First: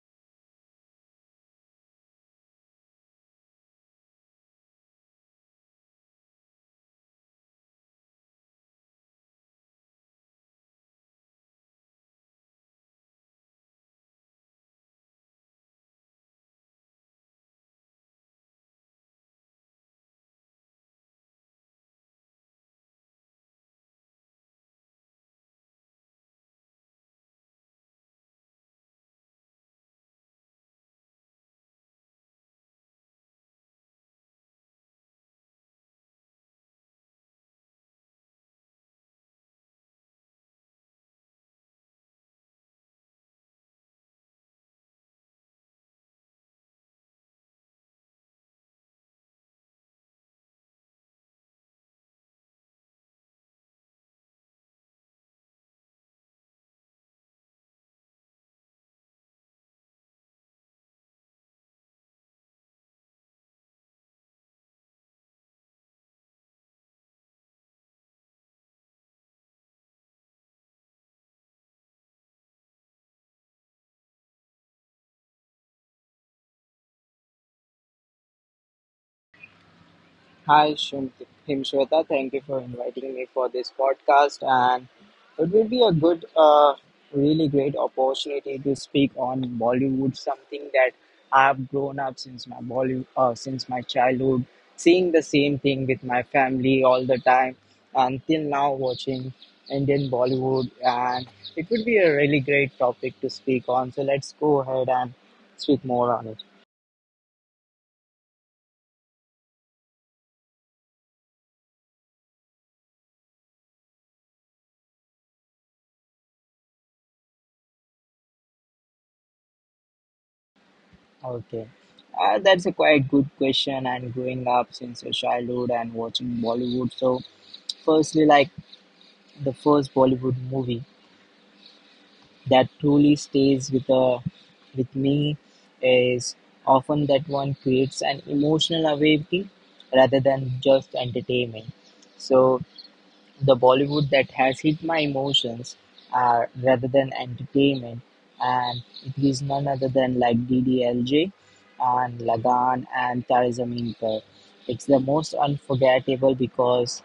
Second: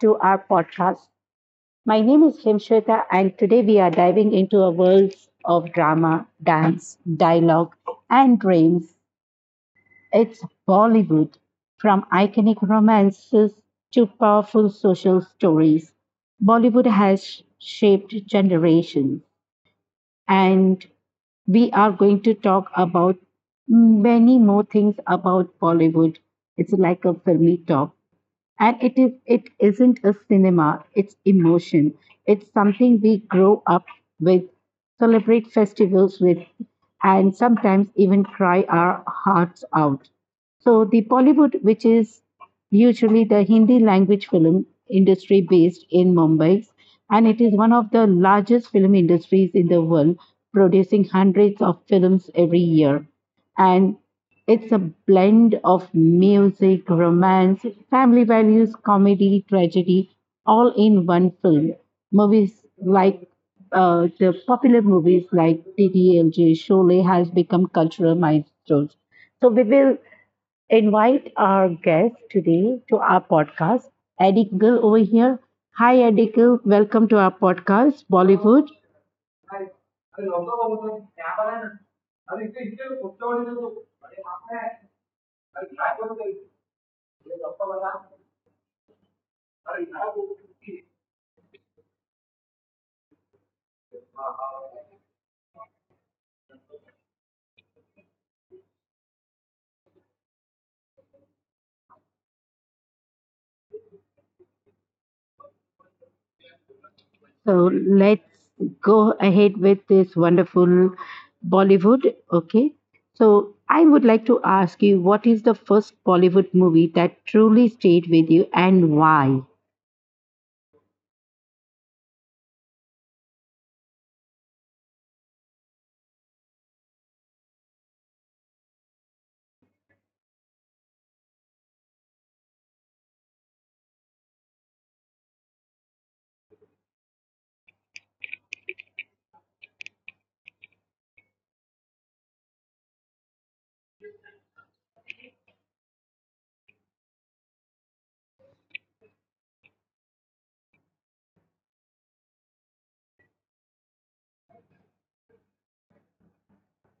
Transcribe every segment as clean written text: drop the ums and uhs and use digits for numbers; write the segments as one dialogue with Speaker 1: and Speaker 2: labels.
Speaker 1: to our podcast. My name is Himshweta, and today we are diving into a world of drama, dance, dialogue, and dreams. It's Bollywood, from iconic romances to powerful social stories. Bollywood has shaped generations, and we are going to talk about many more things about Bollywood. It's like a filmy talk, and it isn't a cinema, it's emotion, it's something we grow up with, celebrate festivals with, and sometimes even cry our hearts out. So the Bollywood, which is usually the Hindi language film industry based in Mumbai, and it is one of the largest film industries in the world, producing hundreds of films every year. And it's a blend of music, romance, family values, comedy, tragedy, all in one film. Movies like the popular movies like TTLJ, Sholay has become cultural milestones. So we will invite our guest today to our podcast, Eddie Gill over here. Hi, Eddie Gill. Welcome to our podcast, Bollywood.
Speaker 2: Hi, Himshweta. Thank you for inviting me for this podcast. And it will be a good, really great opportunity to speak on Bollywood, something that I've grown up since my Bollywood, since my childhood, seeing the same thing with my family all the time, until now watching Indian Bollywood. And it would be a really great topic to speak on. So let's go ahead and speak more on it.
Speaker 1: So let's go ahead with this wonderful Bollywood. Okay. So I would like to ask you, what is the first Bollywood movie that truly stayed with you and why?
Speaker 2: Okay. That's a quite good question. And growing up since your childhood and watching Bollywood. So, firstly, like the first Bollywood movie that truly stays with me is often that one creates an emotional awakening rather than just entertainment. So, the Bollywood that has hit my emotions are rather than entertainment, and it is none other than like DDLJ and Lagan and Tare Zameen Par. It's the most unforgettable because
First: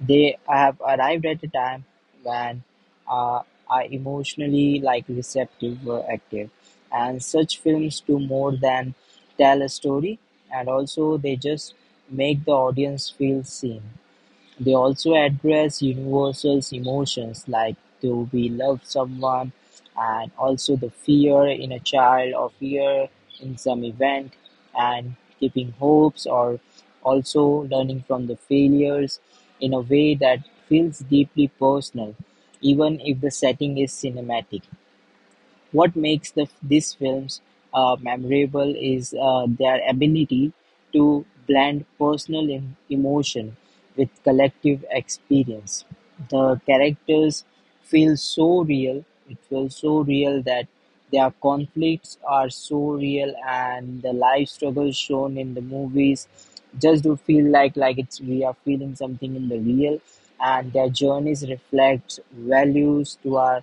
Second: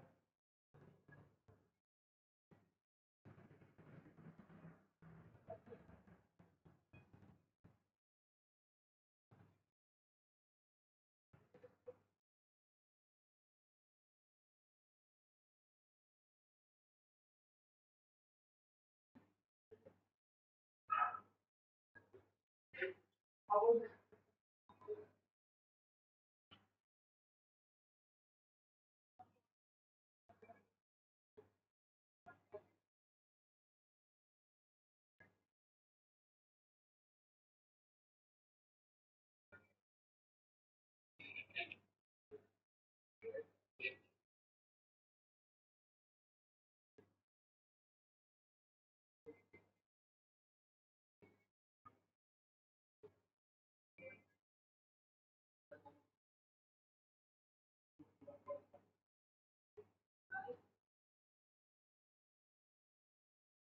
Speaker 2: they have arrived at a time when uh, are emotionally like receptive were active, and such films do more than tell a story, and also they just make the audience feel seen. They also address universal emotions like do we love someone, and also the fear in a child or fear in some event, and keeping hopes or also learning from the failures in a way that feels deeply personal even if the setting is cinematic. What makes these films memorable is their ability to blend personal emotion with collective experience. The characters feel so real, it feels so real that their conflicts are so real, and the life struggles shown in the movies just do feel like it's we are feeling something in the real, and their journeys reflect values to our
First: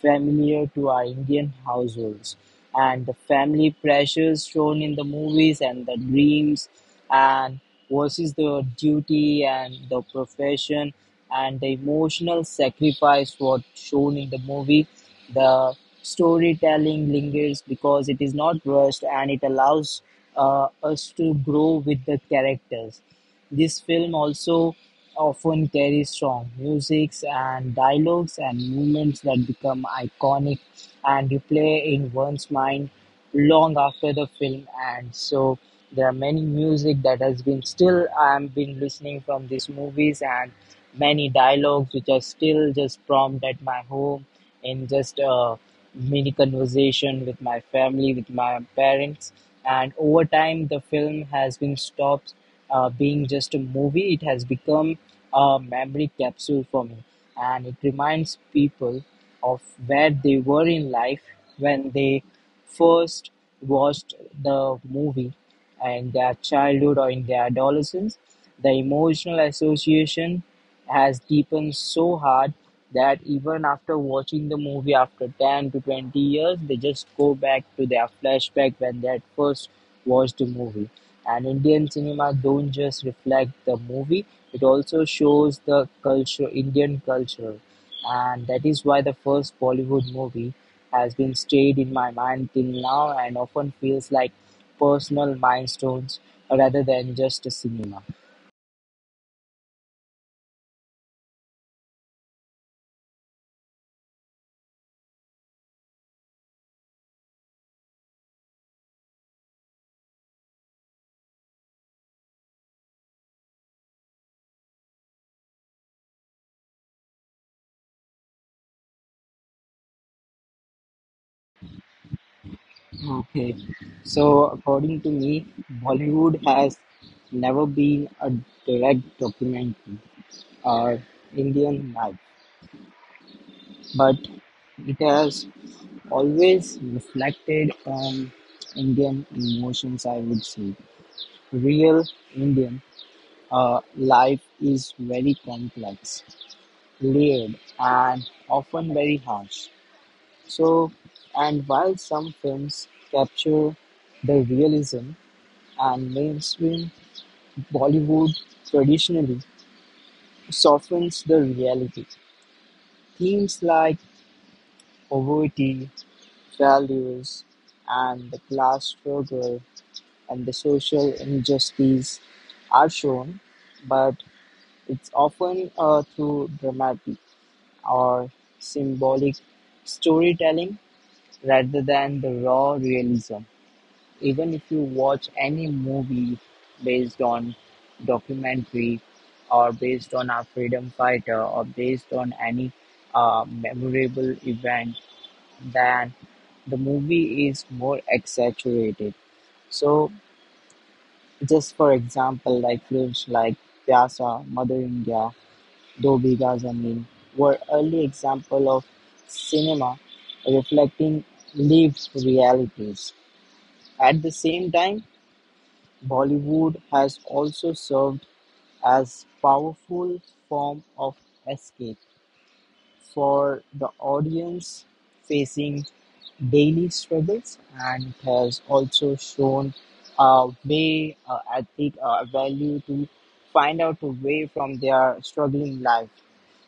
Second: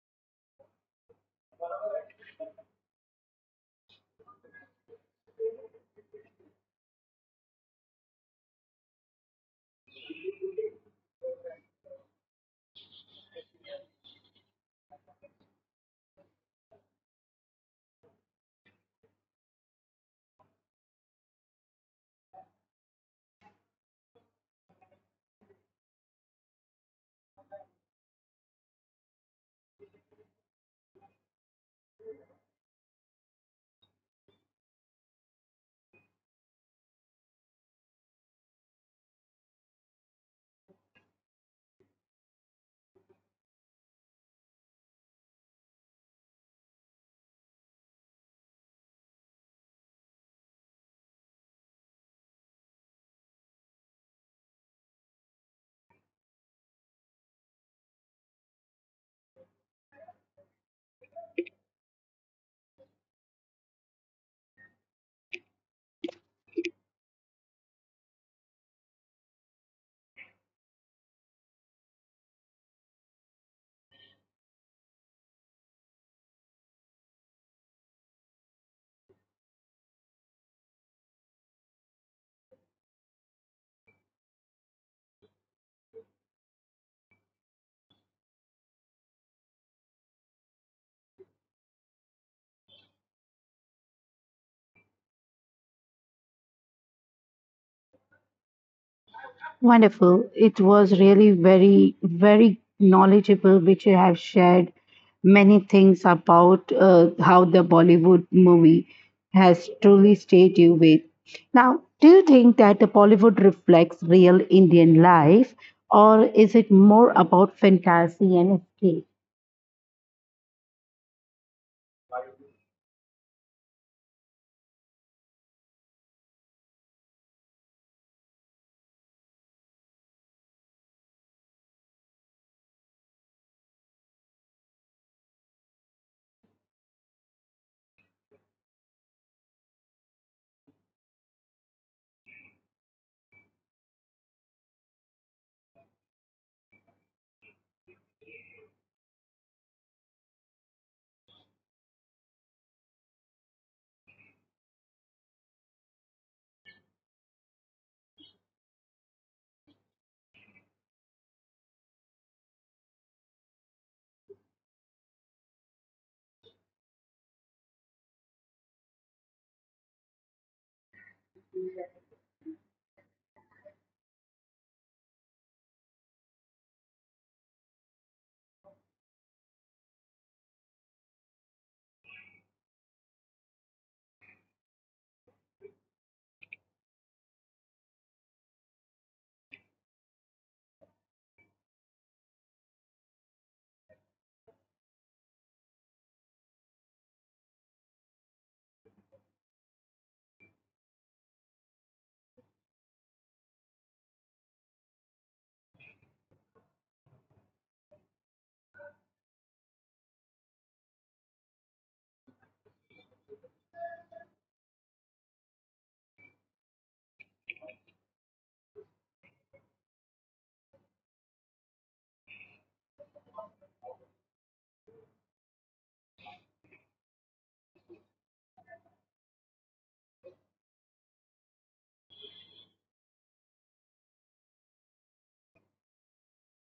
Speaker 2: familiar to our Indian households. And the family pressures shown in the movies and the dreams and versus the duty and the profession and the emotional sacrifice what shown in the movie. The storytelling lingers because it is not rushed and it allows us to grow with the characters. This film also often carries strong musics and dialogues and moments that become iconic and replay in one's mind long after the film ends. So there are many music that has been still I've been listening from these movies, and many dialogues which are still just prompt at my home in just a mini conversation with my family, with my parents. And over time, the film has been stopped being just a movie. It has become a memory capsule for me. And it reminds people of where they were in life when they first watched the movie in their childhood or in their adolescence. The emotional association has deepened so hard that even after watching the movie after 10 to 20 years, they just go back to their flashback when they had first watched the movie. And Indian cinema don't just reflect the movie, it also shows the culture, Indian culture. And that is why the first Bollywood movie has been stayed in my mind till now and often feels like personal milestones rather than just a cinema.
Speaker 1: Wonderful. It was really very, very knowledgeable, which you have shared many things about how the Bollywood movie has truly stayed you with. Now, do you think that the Bollywood reflects real Indian life, or is it more about fantasy and escape?
Speaker 2: Okay, so according to me, Bollywood has never been a direct documentary or Indian life, but it has always reflected on Indian emotions, I would say. Real Indian life is very complex, layered, and often very harsh. So, and while some films capture the realism, and mainstream Bollywood traditionally softens the reality. Themes like poverty, values, and the class struggle and the social injustice are shown, but it's often through dramatic or symbolic storytelling rather than the raw realism. Even if you watch any movie based on documentary or based on a freedom fighter or based on any memorable event, then the movie is more exaggerated. So, just for example, like films like Pyasa, Mother India, Do Bigha Zameen were early example of cinema reflecting lived realities. At the same time, Bollywood has also served as powerful form of escape for the audience facing daily struggles, and it has also shown a way I think a value to find out a way from their struggling life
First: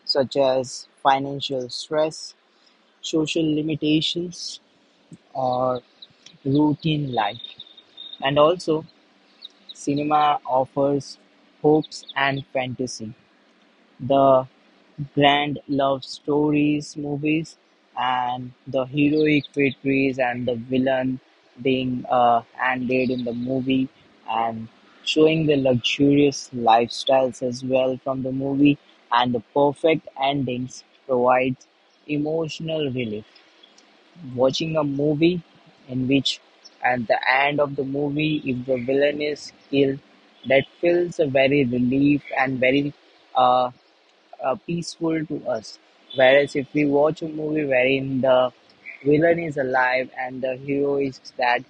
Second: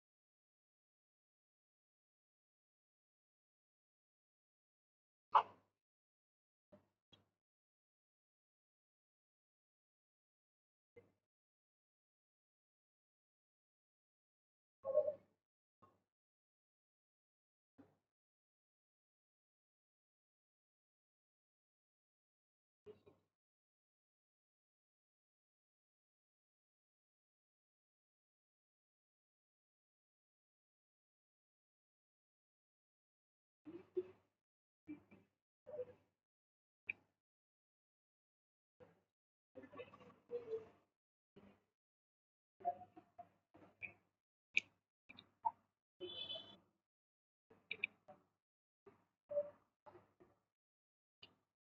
Speaker 2: such as financial stress, social limitations, or routine life, and also cinema offers hopes and fantasy, the grand love stories movies, and the heroic victories and the villain being handled in the movie, and showing the luxurious lifestyles as well from the movie, and the perfect endings provides emotional relief. Watching a movie in which at the end of the movie if the villain is killed, that feels a very relief and very uh, peaceful to us, whereas if we watch a movie wherein the villain is alive and the hero is dead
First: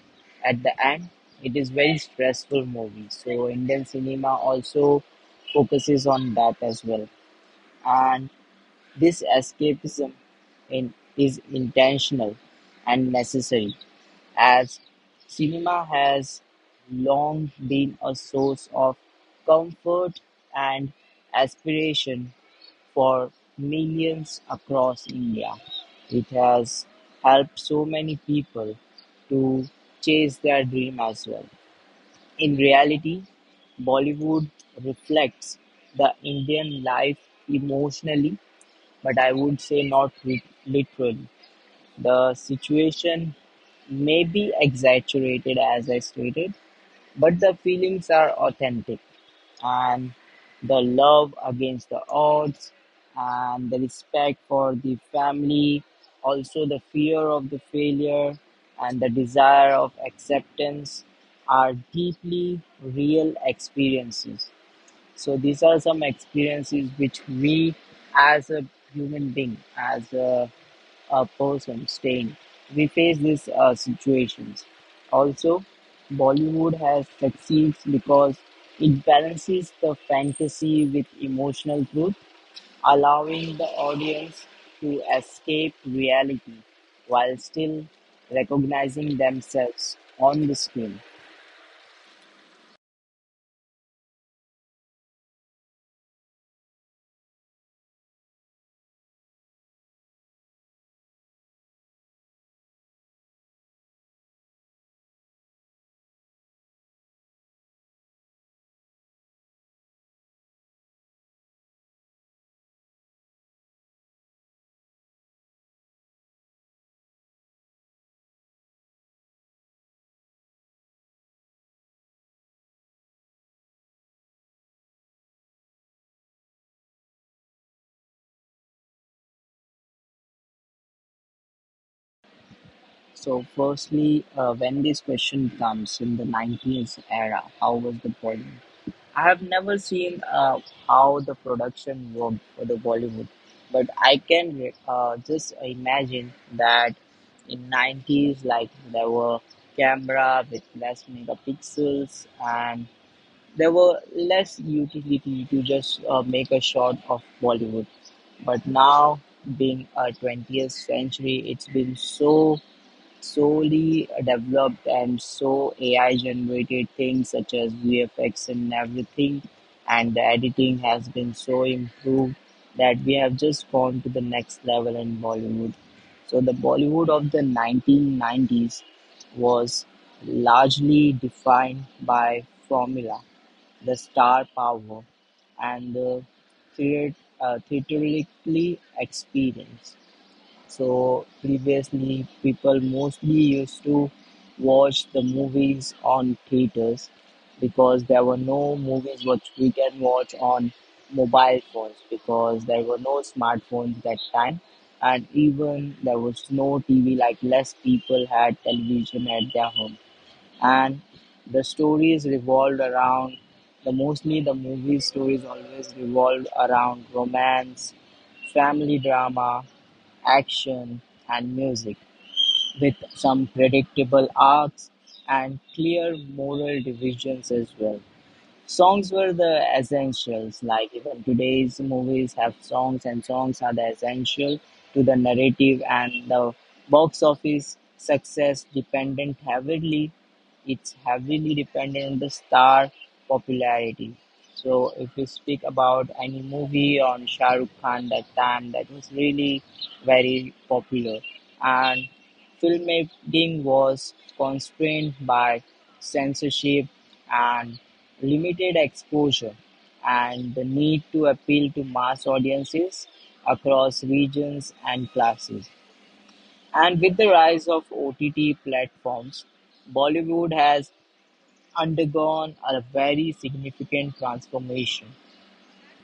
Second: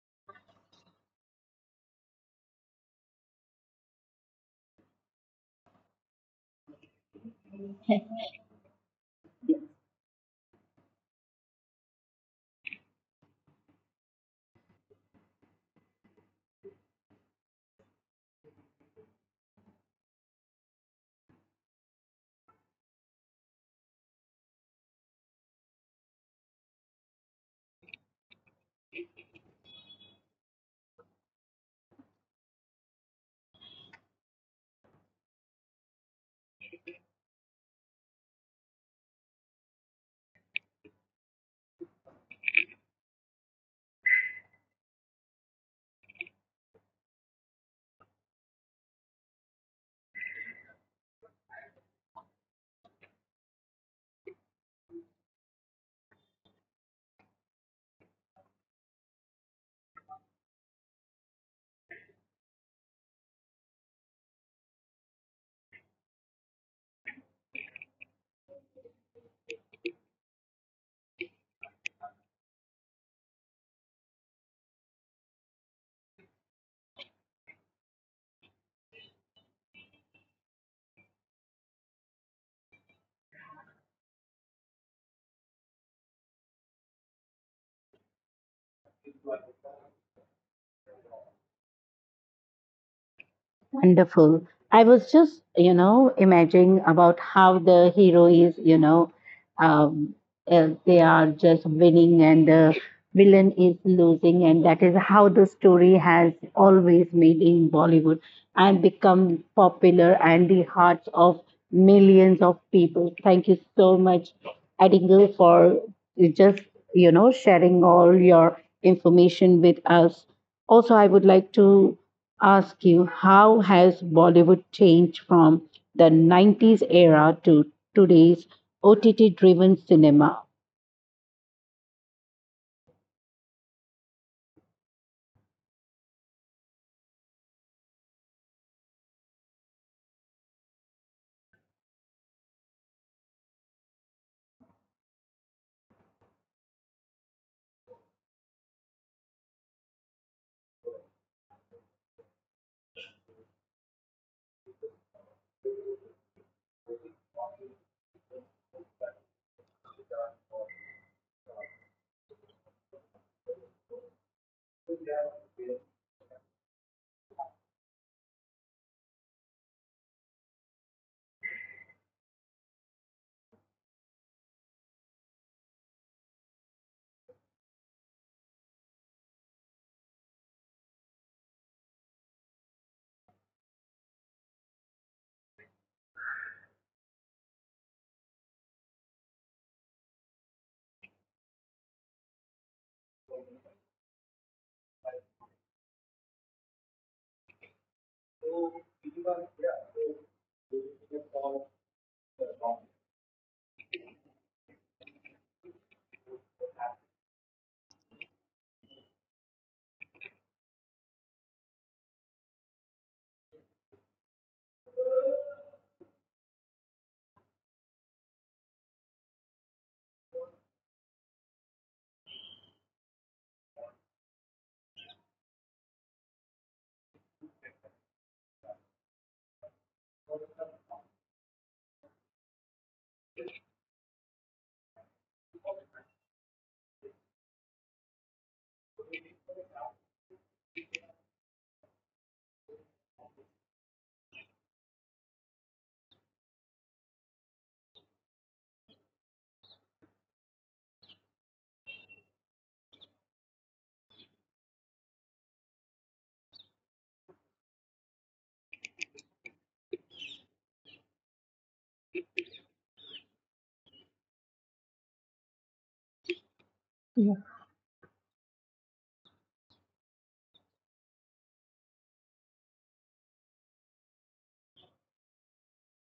Speaker 2: at the end, it is very stressful movie. So Indian cinema also focuses on that as well. And this escapism is intentional and necessary, as cinema has long been a source of comfort and aspiration for millions across India. It has helped so many people to chase their dream as well. In reality, Bollywood reflects the Indian life emotionally, but I would say not literal. The situation may be exaggerated, as I stated, but the feelings are authentic. And the love against the odds, and the respect for the family, also the fear of the failure, and the desire of acceptance are deeply real experiences. So these are some experiences which we, as a human being, as a person staying, we face these situations. Also, Bollywood has succeeds because it balances the fantasy with emotional truth, allowing the audience to escape reality while still recognizing themselves on the screen.
Speaker 1: Wonderful. I was just, imagining about how the hero is, um, they are just winning and the villain is losing, and that is how the story has always made in Bollywood and become popular and the hearts of millions of people. Thank you so much, Adigal, for just sharing all your information with us. Also, I would like to ask you, how has Bollywood changed from the 90s era to today's OTT driven cinema?
Speaker 2: So, firstly, when this question comes in the 90s era, how was the Bollywood? I have never seen how the production worked for the Bollywood, but I can just imagine that in 90s, like there were camera with less megapixels and there were less utility to just make a shot of Bollywood. But now, being a 20th century, it's been so solely developed and so AI generated things such as VFX and everything, and the editing has been so improved that we have just gone to the next level in Bollywood. So the Bollywood of the 1990s was largely defined by formula, the star power and the theatrically experience. So previously, people mostly used to watch the movies on theaters because there were no movies which we can watch on mobile phones because there were no smartphones that time, and even there was no TV, like less people had television at their home, and the stories revolved around the mostly the movie stories always revolved around romance, family drama, action, and music, with some predictable arcs and clear moral divisions as well. Songs were the essentials, like even today's movies have songs, and songs are the essential to the narrative, and the box office success dependent heavily, it's heavily dependent on the star popularity. So if you speak about any movie on Shah Rukh Khan that time, that was really very popular. And filmmaking was constrained by censorship and limited exposure, and the need to appeal to mass audiences across regions and classes. And with the
Speaker 1: Yeah.
Speaker 2: rise of OTT platforms, Bollywood has undergone a very significant transformation.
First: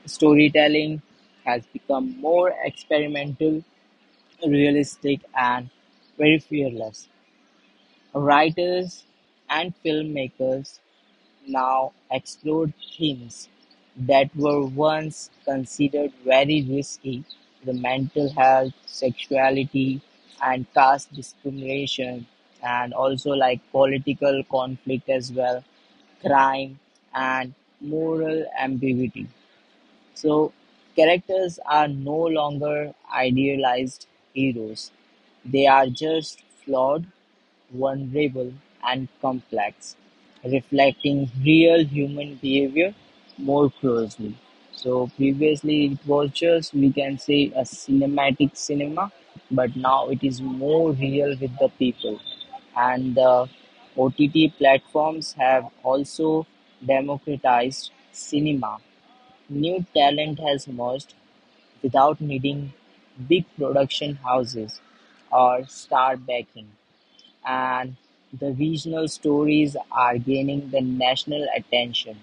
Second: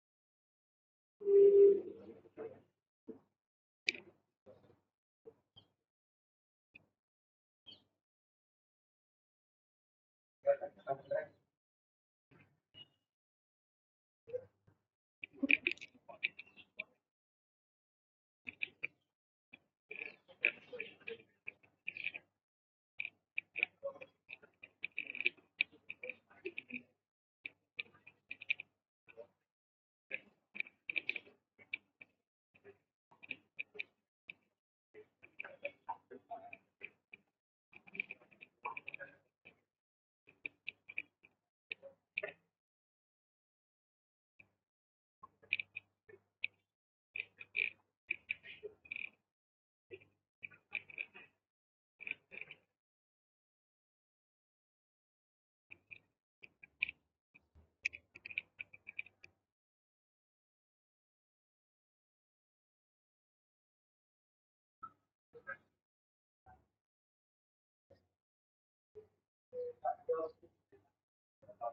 Speaker 2: Storytelling has become more experimental, realistic, and very fearless. Writers and filmmakers now explore themes that were once considered very risky, the mental health, sexuality, and caste discrimination, and also like political conflict as well, crime, and moral ambiguity. So, characters are no longer idealized heroes, they are just flawed, vulnerable, and complex, reflecting real human behavior more closely. So previously it was just we can say a cinematic cinema, but now it is more real with the people. And the OTT platforms have also democratized cinema. New talent has emerged without needing big production houses or star backing, and the regional stories are gaining the national attention,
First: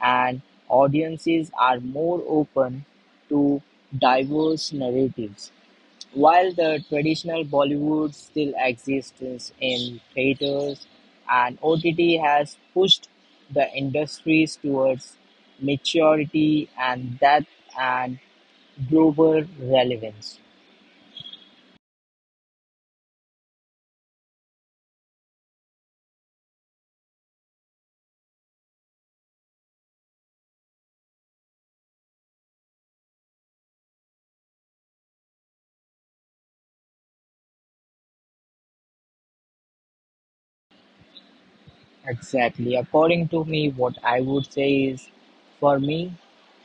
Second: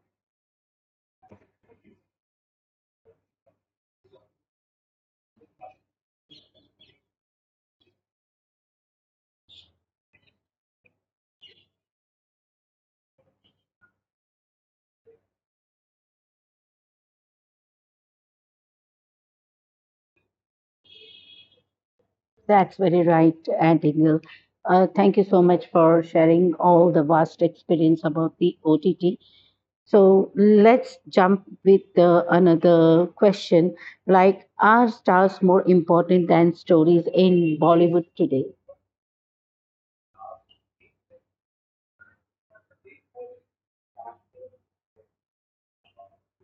Speaker 2: and audiences are more open to diverse narratives. While the traditional Bollywood still exists in theaters, and OTT has pushed the industries towards maturity and depth and global relevance.
Speaker 1: That's very right, Adigal. Thank you so much for sharing all the vast experience about the OTT. So let's jump with another question, like, are stars more important than stories in Bollywood today?
Speaker 2: Exactly. According to me, what I would say is for me,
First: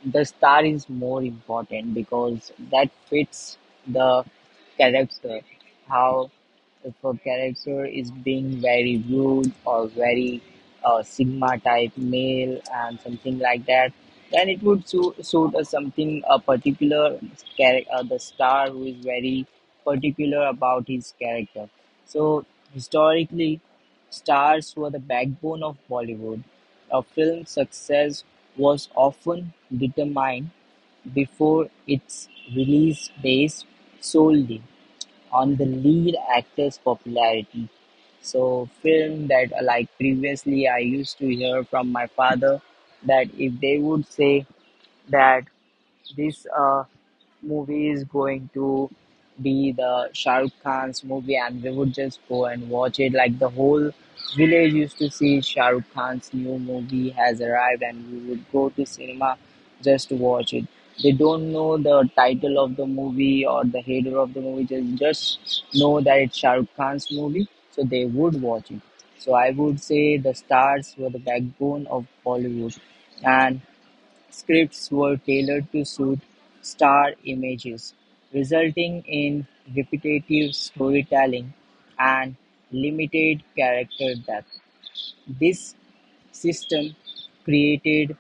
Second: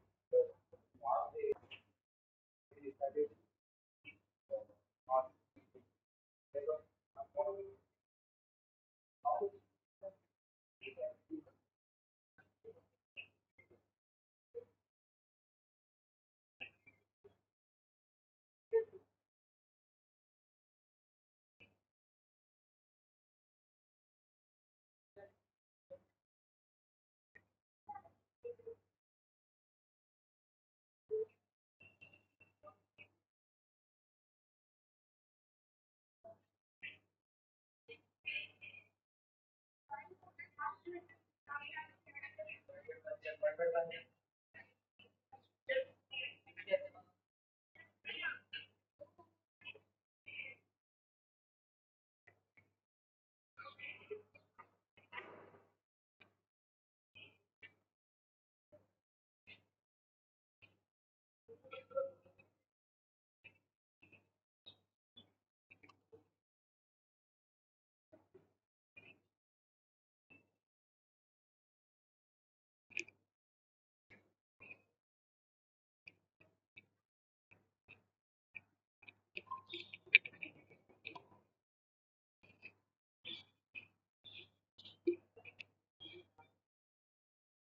Speaker 2: the star is more important because that fits the character. How if a character is being very rude or very sigma type male and something like that, then it would suit a something a particular character, the star who is very particular about his character. So historically stars were the backbone of Bollywood; a film's success was often determined before its release based solely on the lead actor's popularity. So, film that like previously I used to hear from my father that if they would say that this movie is going to be the Shah Rukh Khan's movie, and we would just go and watch it. Like the whole village used to see Shah Rukh Khan's new movie has arrived, and we would go to cinema just to watch it. They don't know the title of the movie or the header of the movie, just, just know that it's Shah Rukh Khan's movie, so they would watch it. So I would say the stars were the backbone of Bollywood, and scripts were tailored to suit star images, resulting in repetitive storytelling and limited character depth. This system created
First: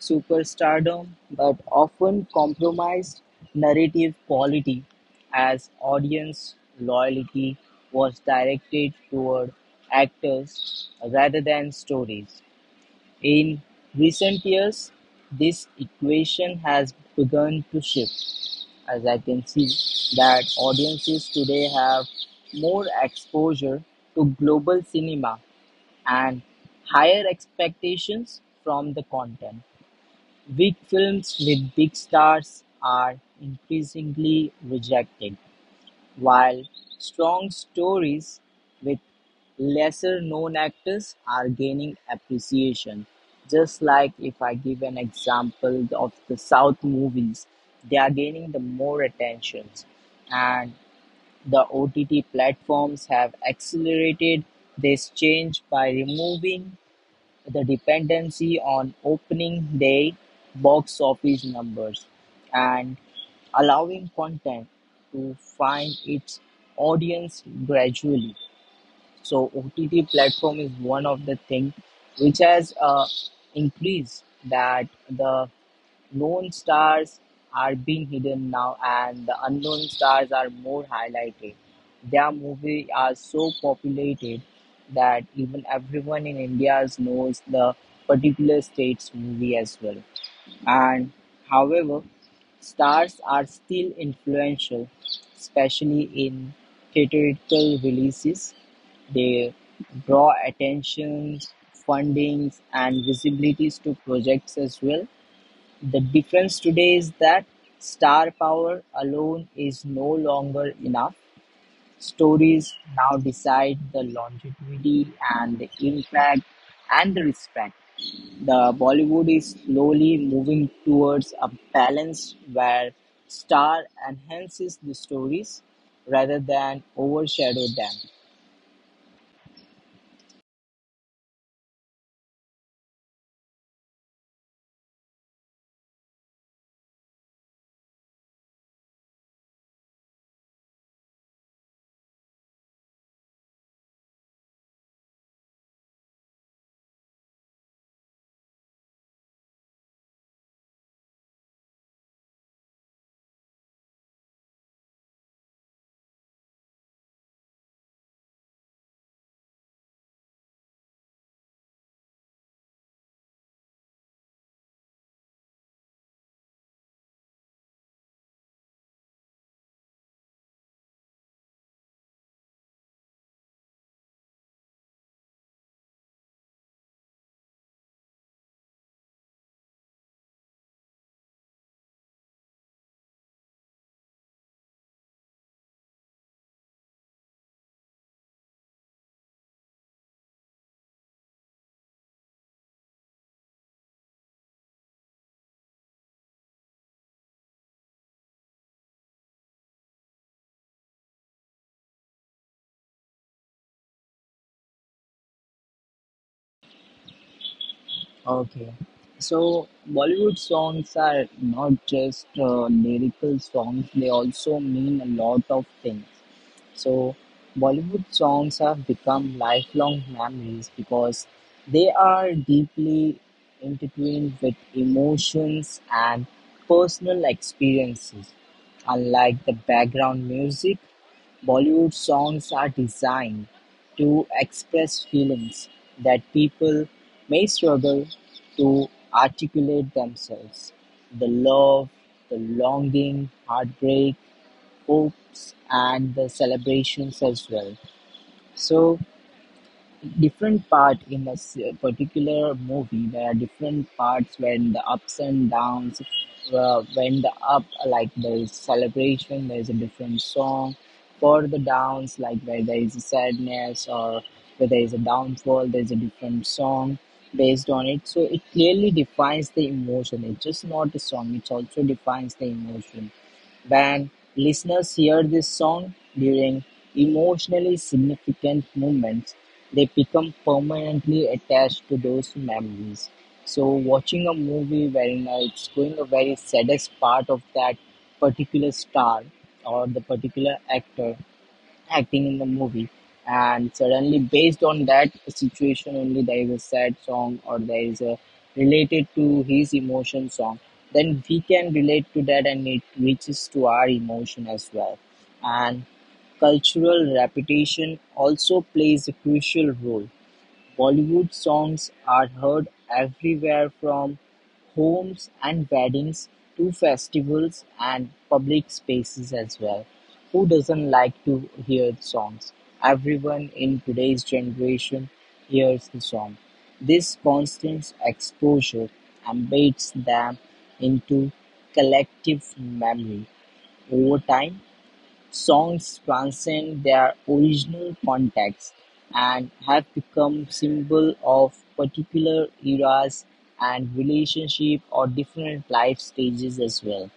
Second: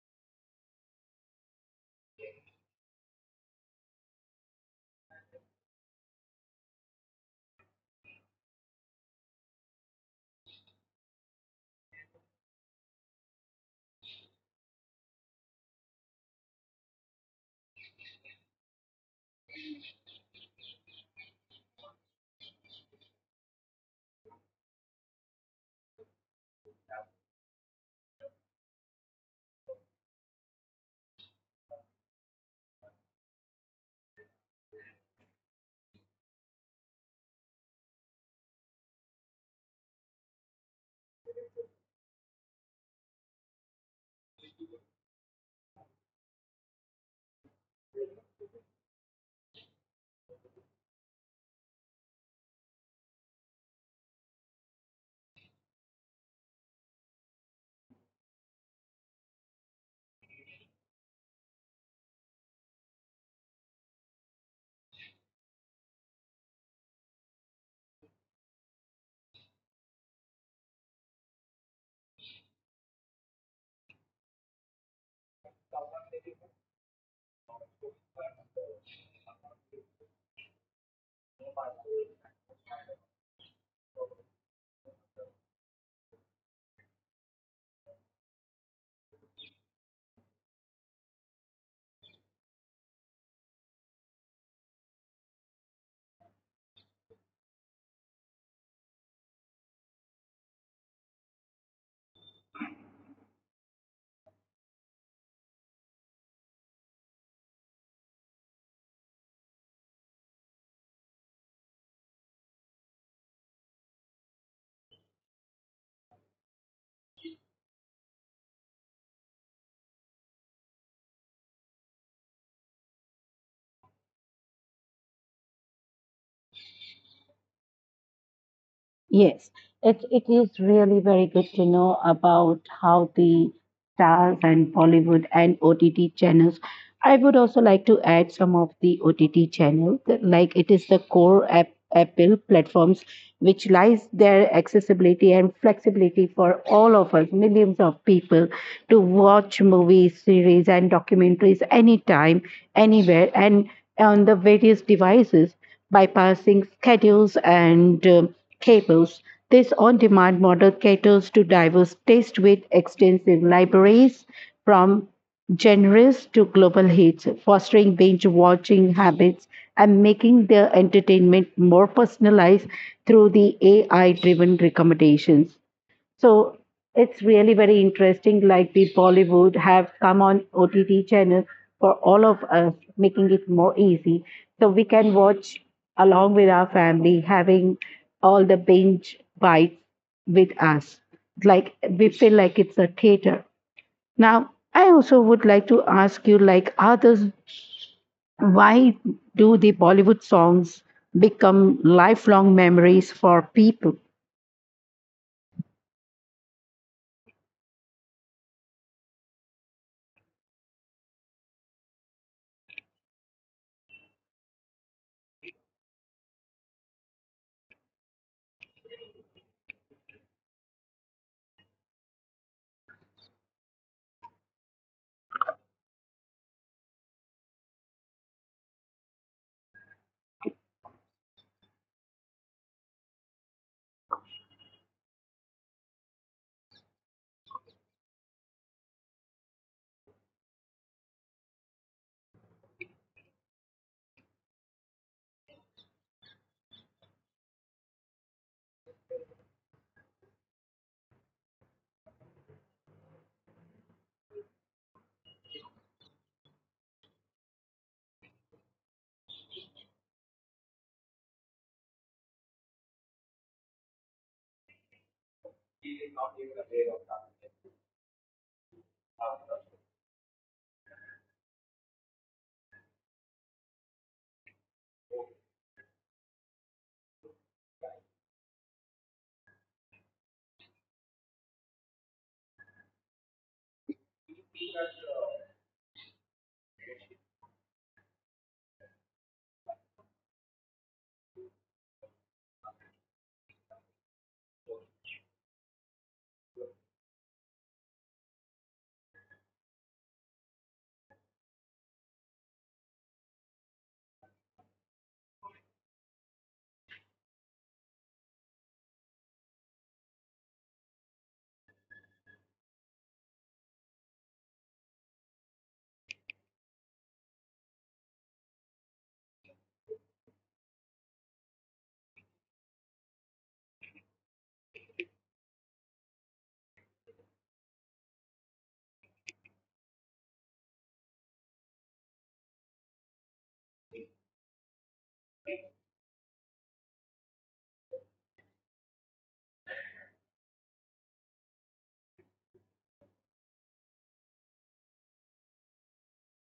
Speaker 2: superstardom but often compromised narrative quality as audience loyalty was directed toward actors rather than stories. In recent years, this equation has begun to shift, as I can see that audiences today have more exposure to global cinema and higher expectations from the content. Big films with big stars are increasingly rejected while strong stories with lesser-known actors are gaining appreciation, just like if I give an example of the South movies, they are gaining the more attentions, and the OTT platforms have accelerated this change by removing the dependency on opening day box office numbers and allowing content to find its audience gradually. So OTT platform is one of the thing which has increased that the known stars are being hidden now, and the unknown stars are more highlighted. Their movies are so populated that even everyone in India knows the particular state's movie as well. And however, stars are still influential, especially in theatrical releases. They draw attention, fundings, and visibilities to projects as well. The difference today is that star power alone is no longer enough. Stories now decide the longevity and the impact and the respect. The Bollywood is slowly moving towards a balance where star enhances the stories rather than overshadow them.
Speaker 1: Yes, it is really very good to know about how the stars and Bollywood and OTT channels. I would also like to add some of the OTT channels, like it is the core app, Apple platform, which lies their accessibility and flexibility for all of us, millions of people, to watch movies, series, and documentaries anytime, anywhere, and on the various devices, bypassing schedules and cables. This on demand model caters to diverse taste with extensive libraries from generous to global hits, fostering binge watching habits, and making their entertainment more personalized through the AI driven recommendations. So it's really very interesting, like the Bollywood have come on OTT channels for all of us, making it more easy. So we can watch along with our family, having all the binge bites with us. Like we feel like it's a theater. Now, I also would like to ask you, like others, why do the Bollywood songs become lifelong memories for people?
Speaker 2: Okay. So Bollywood songs are not just lyrical songs, they also mean a lot of things. So Bollywood songs have become lifelong memories because they are deeply intertwined with emotions and personal experiences. Unlike the background music, Bollywood songs are designed to express feelings that people may struggle to articulate themselves the love, the longing, heartbreak, hopes, and the celebrations as well. So, different part in a particular movie, there are different parts when the ups and downs, when the up, like there is celebration, there is a different song for the downs, like where there is a sadness or where there is a downfall, there is a different song based on it. So it clearly defines the emotion. It's just not a song, it also defines the emotion when listeners hear this song during emotionally significant moments, they become permanently attached to those memories. So, watching a movie wherein it's going a very saddest part of that particular star or the particular actor acting in the movie, and suddenly based on that situation only, there is a sad song or there is a related to his emotion song, then we can relate to that and it reaches to our emotion as well. And cultural repetition also plays a crucial role. Bollywood songs are heard everywhere, from homes and weddings to festivals and public spaces as well. Who doesn't like to hear songs? Everyone in today's generation hears the song. This constant exposure embeds them into collective memory over time. Songs transcend their original context and have become symbols of particular eras and relationship or different life stages as well.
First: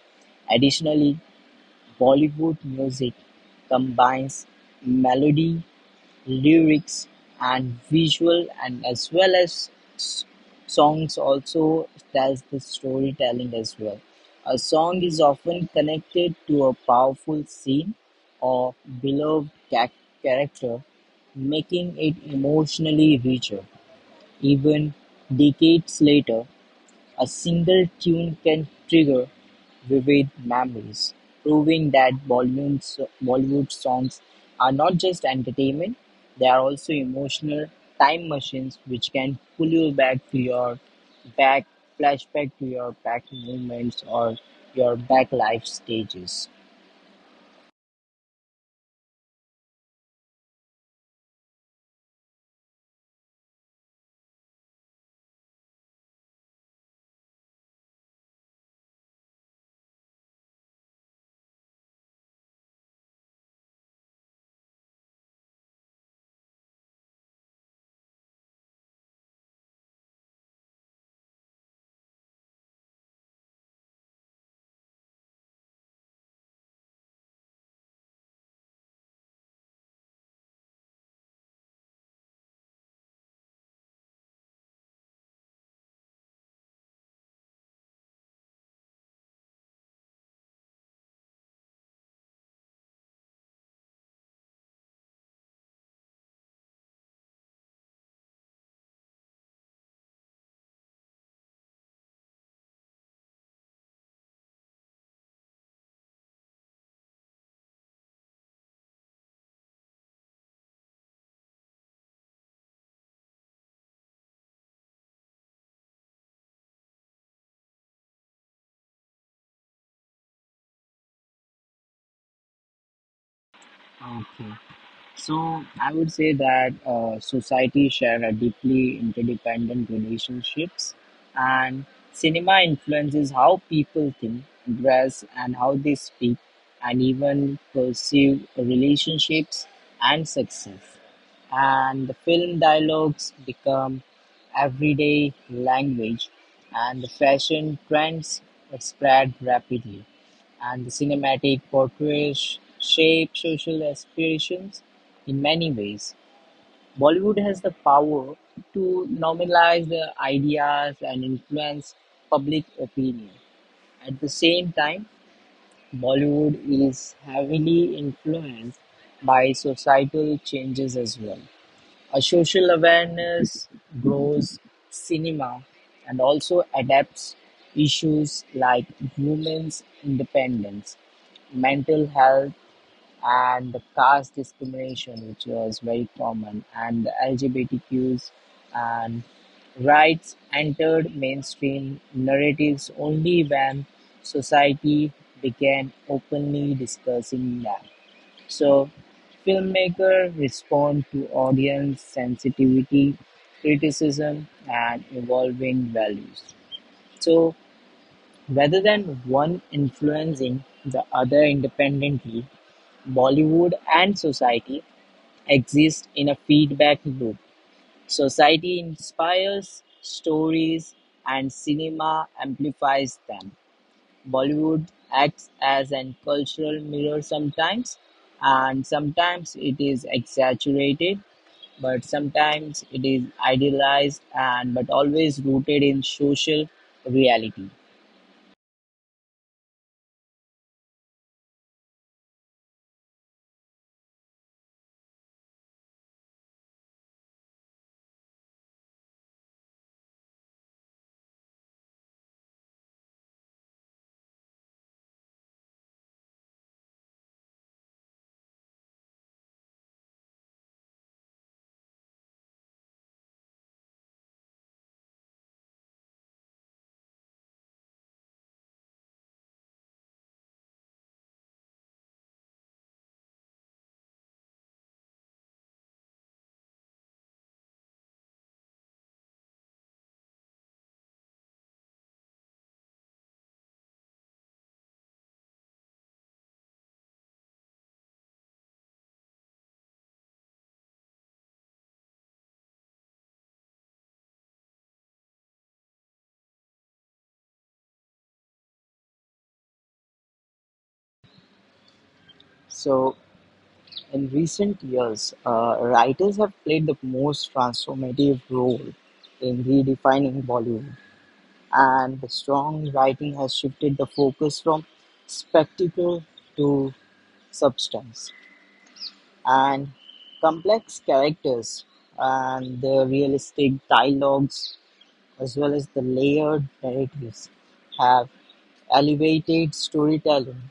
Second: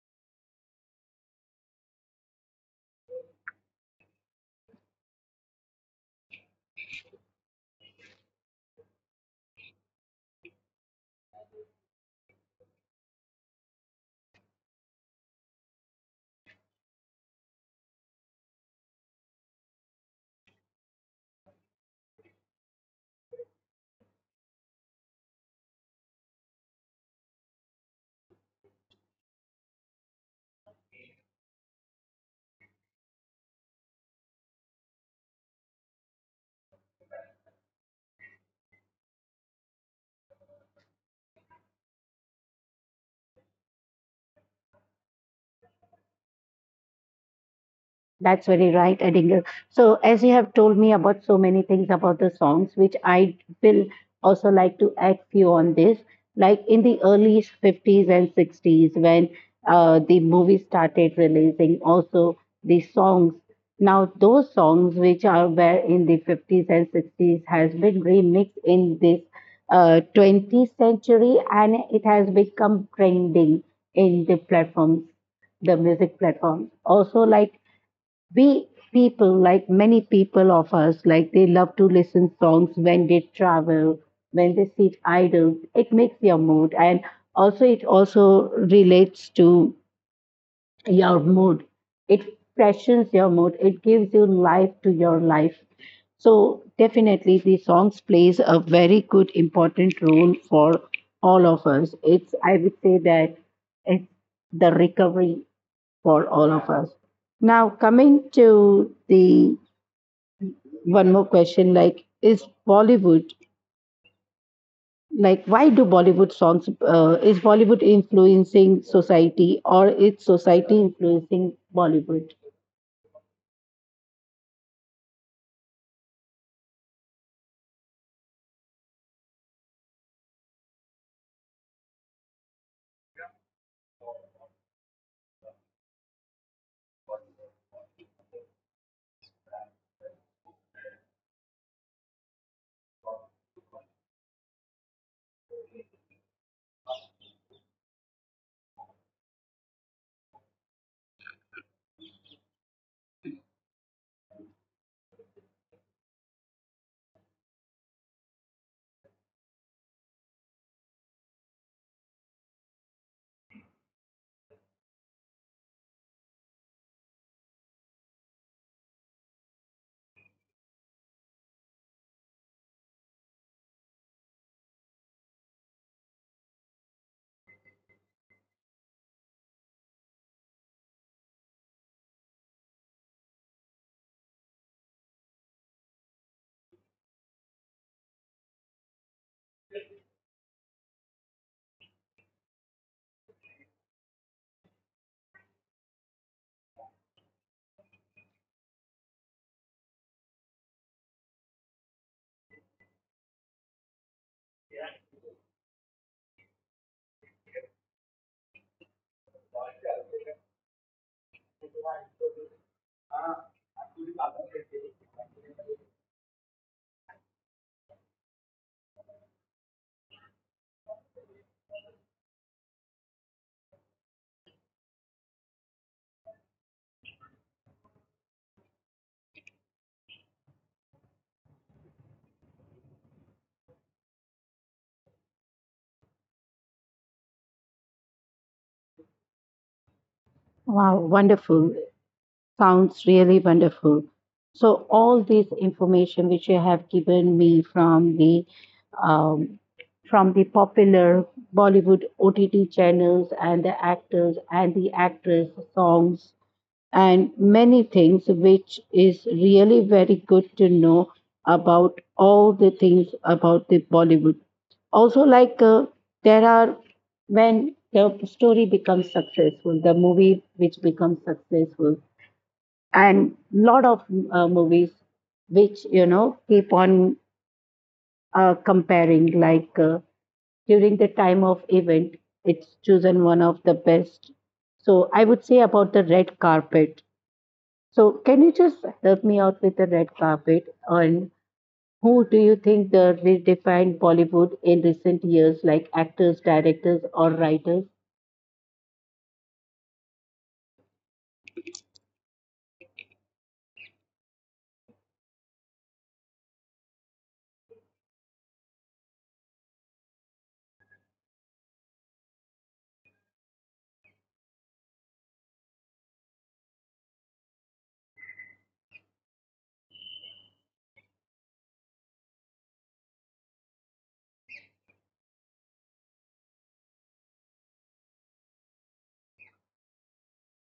Speaker 2: Additionally, Bollywood music combines melody, lyrics, and visual, and as well as s- songs also tells the storytelling as well. A song is often connected to a powerful scene or beloved character, making it emotionally richer. Even decades later, a single tune can trigger vivid memories, proving that Bollywood songs are not just entertainment, they are also emotional time machines which can pull you back to your back flashback to your back moments or your back life stages.
Speaker 1: That's very right, Adinger. So, as you have told me about so many things about the songs, which I will also like to add few on this. Like in the early 50s and 60s, when the movie started releasing, also the songs. Now, those songs which are were in the 50s and 60s has been remixed in this 20th century, and it has become trending in the platforms, the music platform. Also, like we people, like many people of us, like they love to listen songs when they travel, when they sit idle. It makes your mood, and also it also relates to your mood. It freshens your mood. It gives you life to your life. So definitely, the songs plays a very good important role for all of us. It's, I would say that it's the recovery for all of us. Now, coming to the one more question, like, is Bollywood, like, why do Bollywood songs, is Bollywood influencing society or is society influencing Bollywood?
Speaker 2: Okay. So I would say that societies share a deeply interdependent relationships, and cinema influences how people think, dress, and how they speak, and even perceive relationships and success. And the film dialogues become everyday language, and the fashion trends spread rapidly, and the cinematic portrays shape social aspirations in many ways. Bollywood has the power to normalize the ideas and influence public opinion. At the same time, Bollywood is heavily influenced by societal changes as well. A social awareness grows, cinema and also adapts issues like women's independence, mental health, and the caste discrimination, which was very common, and the LGBTQs and rights entered mainstream narratives only when society began openly discussing them. So filmmakers respond to audience sensitivity, criticism, and evolving values. So rather than one influencing the other independently, Bollywood and society exist in a feedback loop. Society inspires stories and cinema amplifies them. Bollywood acts as an cultural mirror sometimes, and sometimes it is exaggerated, but sometimes it is idealized and but always rooted in social reality.
Speaker 1: Wow, wonderful. Sounds really wonderful. So, all this information which you have given me um, from the popular Bollywood OTT channels and the actors and the actress songs and many things, which is really very good to know about all the things about the Bollywood. Also, like there are, when the story becomes successful, the movie which becomes successful, and lot of movies which keep on comparing. Like during the time of event, it's chosen one of the best. So I would say about the red carpet, so, can you just help me out with the red carpet? And who do you think the redefined Bollywood in recent years, like actors, directors, or writers?
Speaker 2: So, in recent years, writers have played the most transformative role in redefining Bollywood, and the strong writing has shifted the focus from spectacle to substance. And complex characters and the realistic dialogues as well as the layered narratives have elevated storytelling,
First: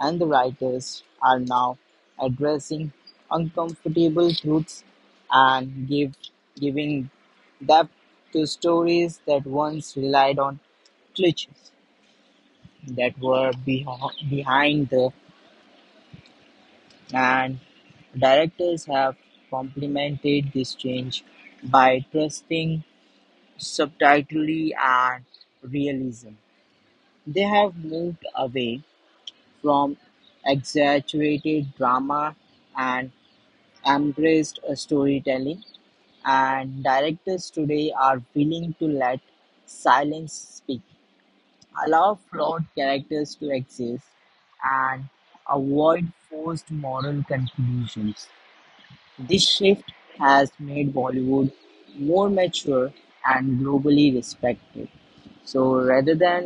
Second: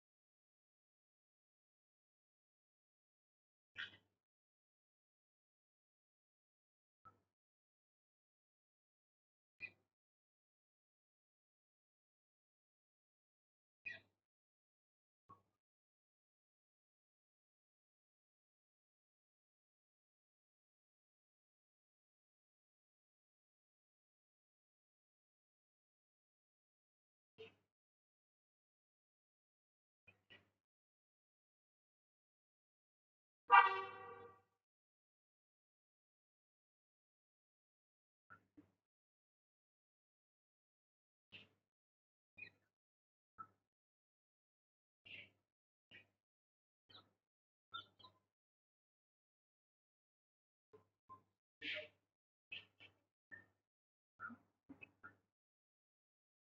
Speaker 2: and the writers are now addressing uncomfortable truths and give giving depth to stories that once relied on cliches that were behind the. And directors have complemented this change by trusting subtlety and realism. They have moved away from exaggerated drama and embraced a storytelling, and directors today are willing to let silence speak, allow flawed characters to exist, and avoid forced moral conclusions. This shift has made Bollywood more mature and globally respected. So rather than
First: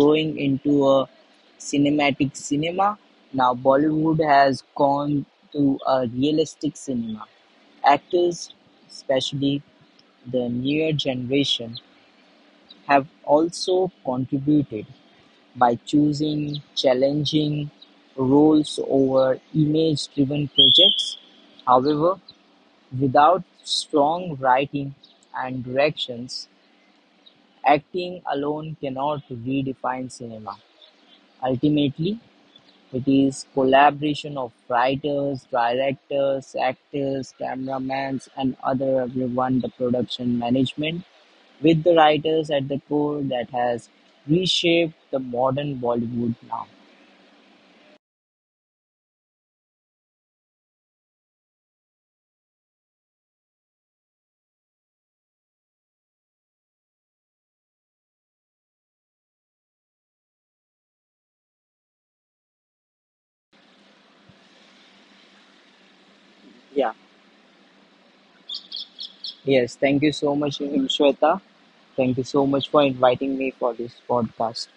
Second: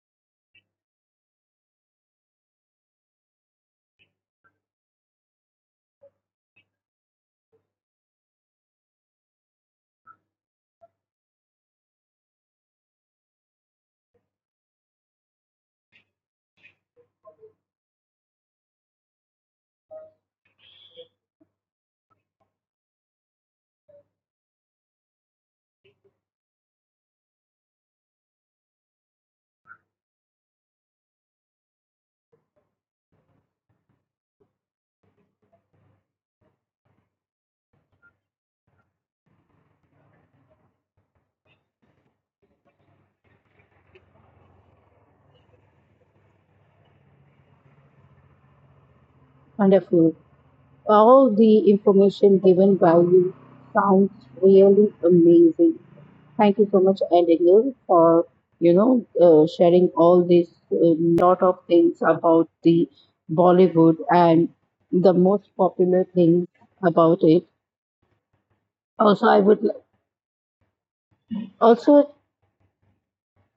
Speaker 2: going into a cinematic cinema, now Bollywood has gone to a realistic cinema. Actors, especially the newer generation, have also contributed by choosing challenging roles over image driven projects. However, without strong writing and directions, acting alone cannot redefine cinema. Ultimately, it is collaboration of writers, directors, actors, cameramen, and other everyone, the production management, with the writers at the core that has reshaped the modern Bollywood now.
Speaker 1: Wonderful. All the information given by you sounds really amazing. Thank you so much, Abigail, for sharing all this lot of things about the Bollywood and the most popular
Speaker 2: Yeah.
Speaker 1: things about it.
Speaker 2: Yes. Thank you
Speaker 1: Also, I
Speaker 2: so much,
Speaker 1: would li-
Speaker 2: Shweta. Thank you so much for
Speaker 1: also
Speaker 2: inviting me for this podcast.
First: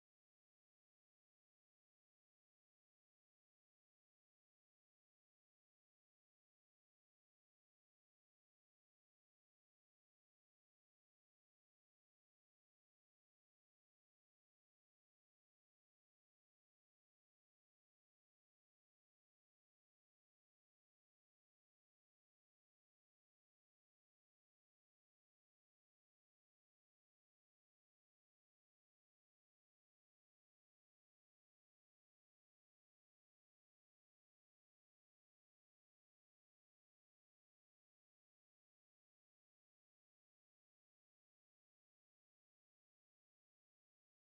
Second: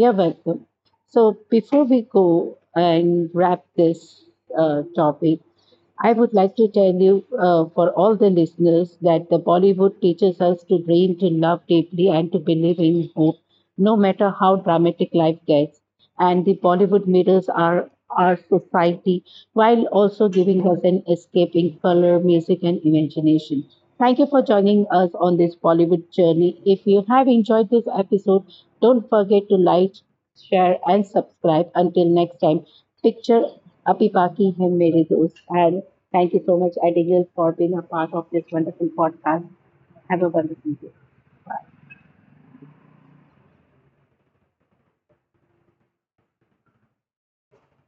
Speaker 1: You're welcome. So before we go and wrap this topic, I would like to tell you, for all the listeners, that the Bollywood teaches us to dream, to love deeply, and to believe in hope, no matter how dramatic life gets. And the Bollywood mirrors our society while also giving us an escape in color, music, and imagination. Thank you for joining us on this Bollywood journey. If you have enjoyed this episode, don't forget to like, share, and subscribe. Until next time, picture Api Paki him mere dost. And thank you so much, Abigail, for being a part of this wonderful podcast. Have a wonderful day.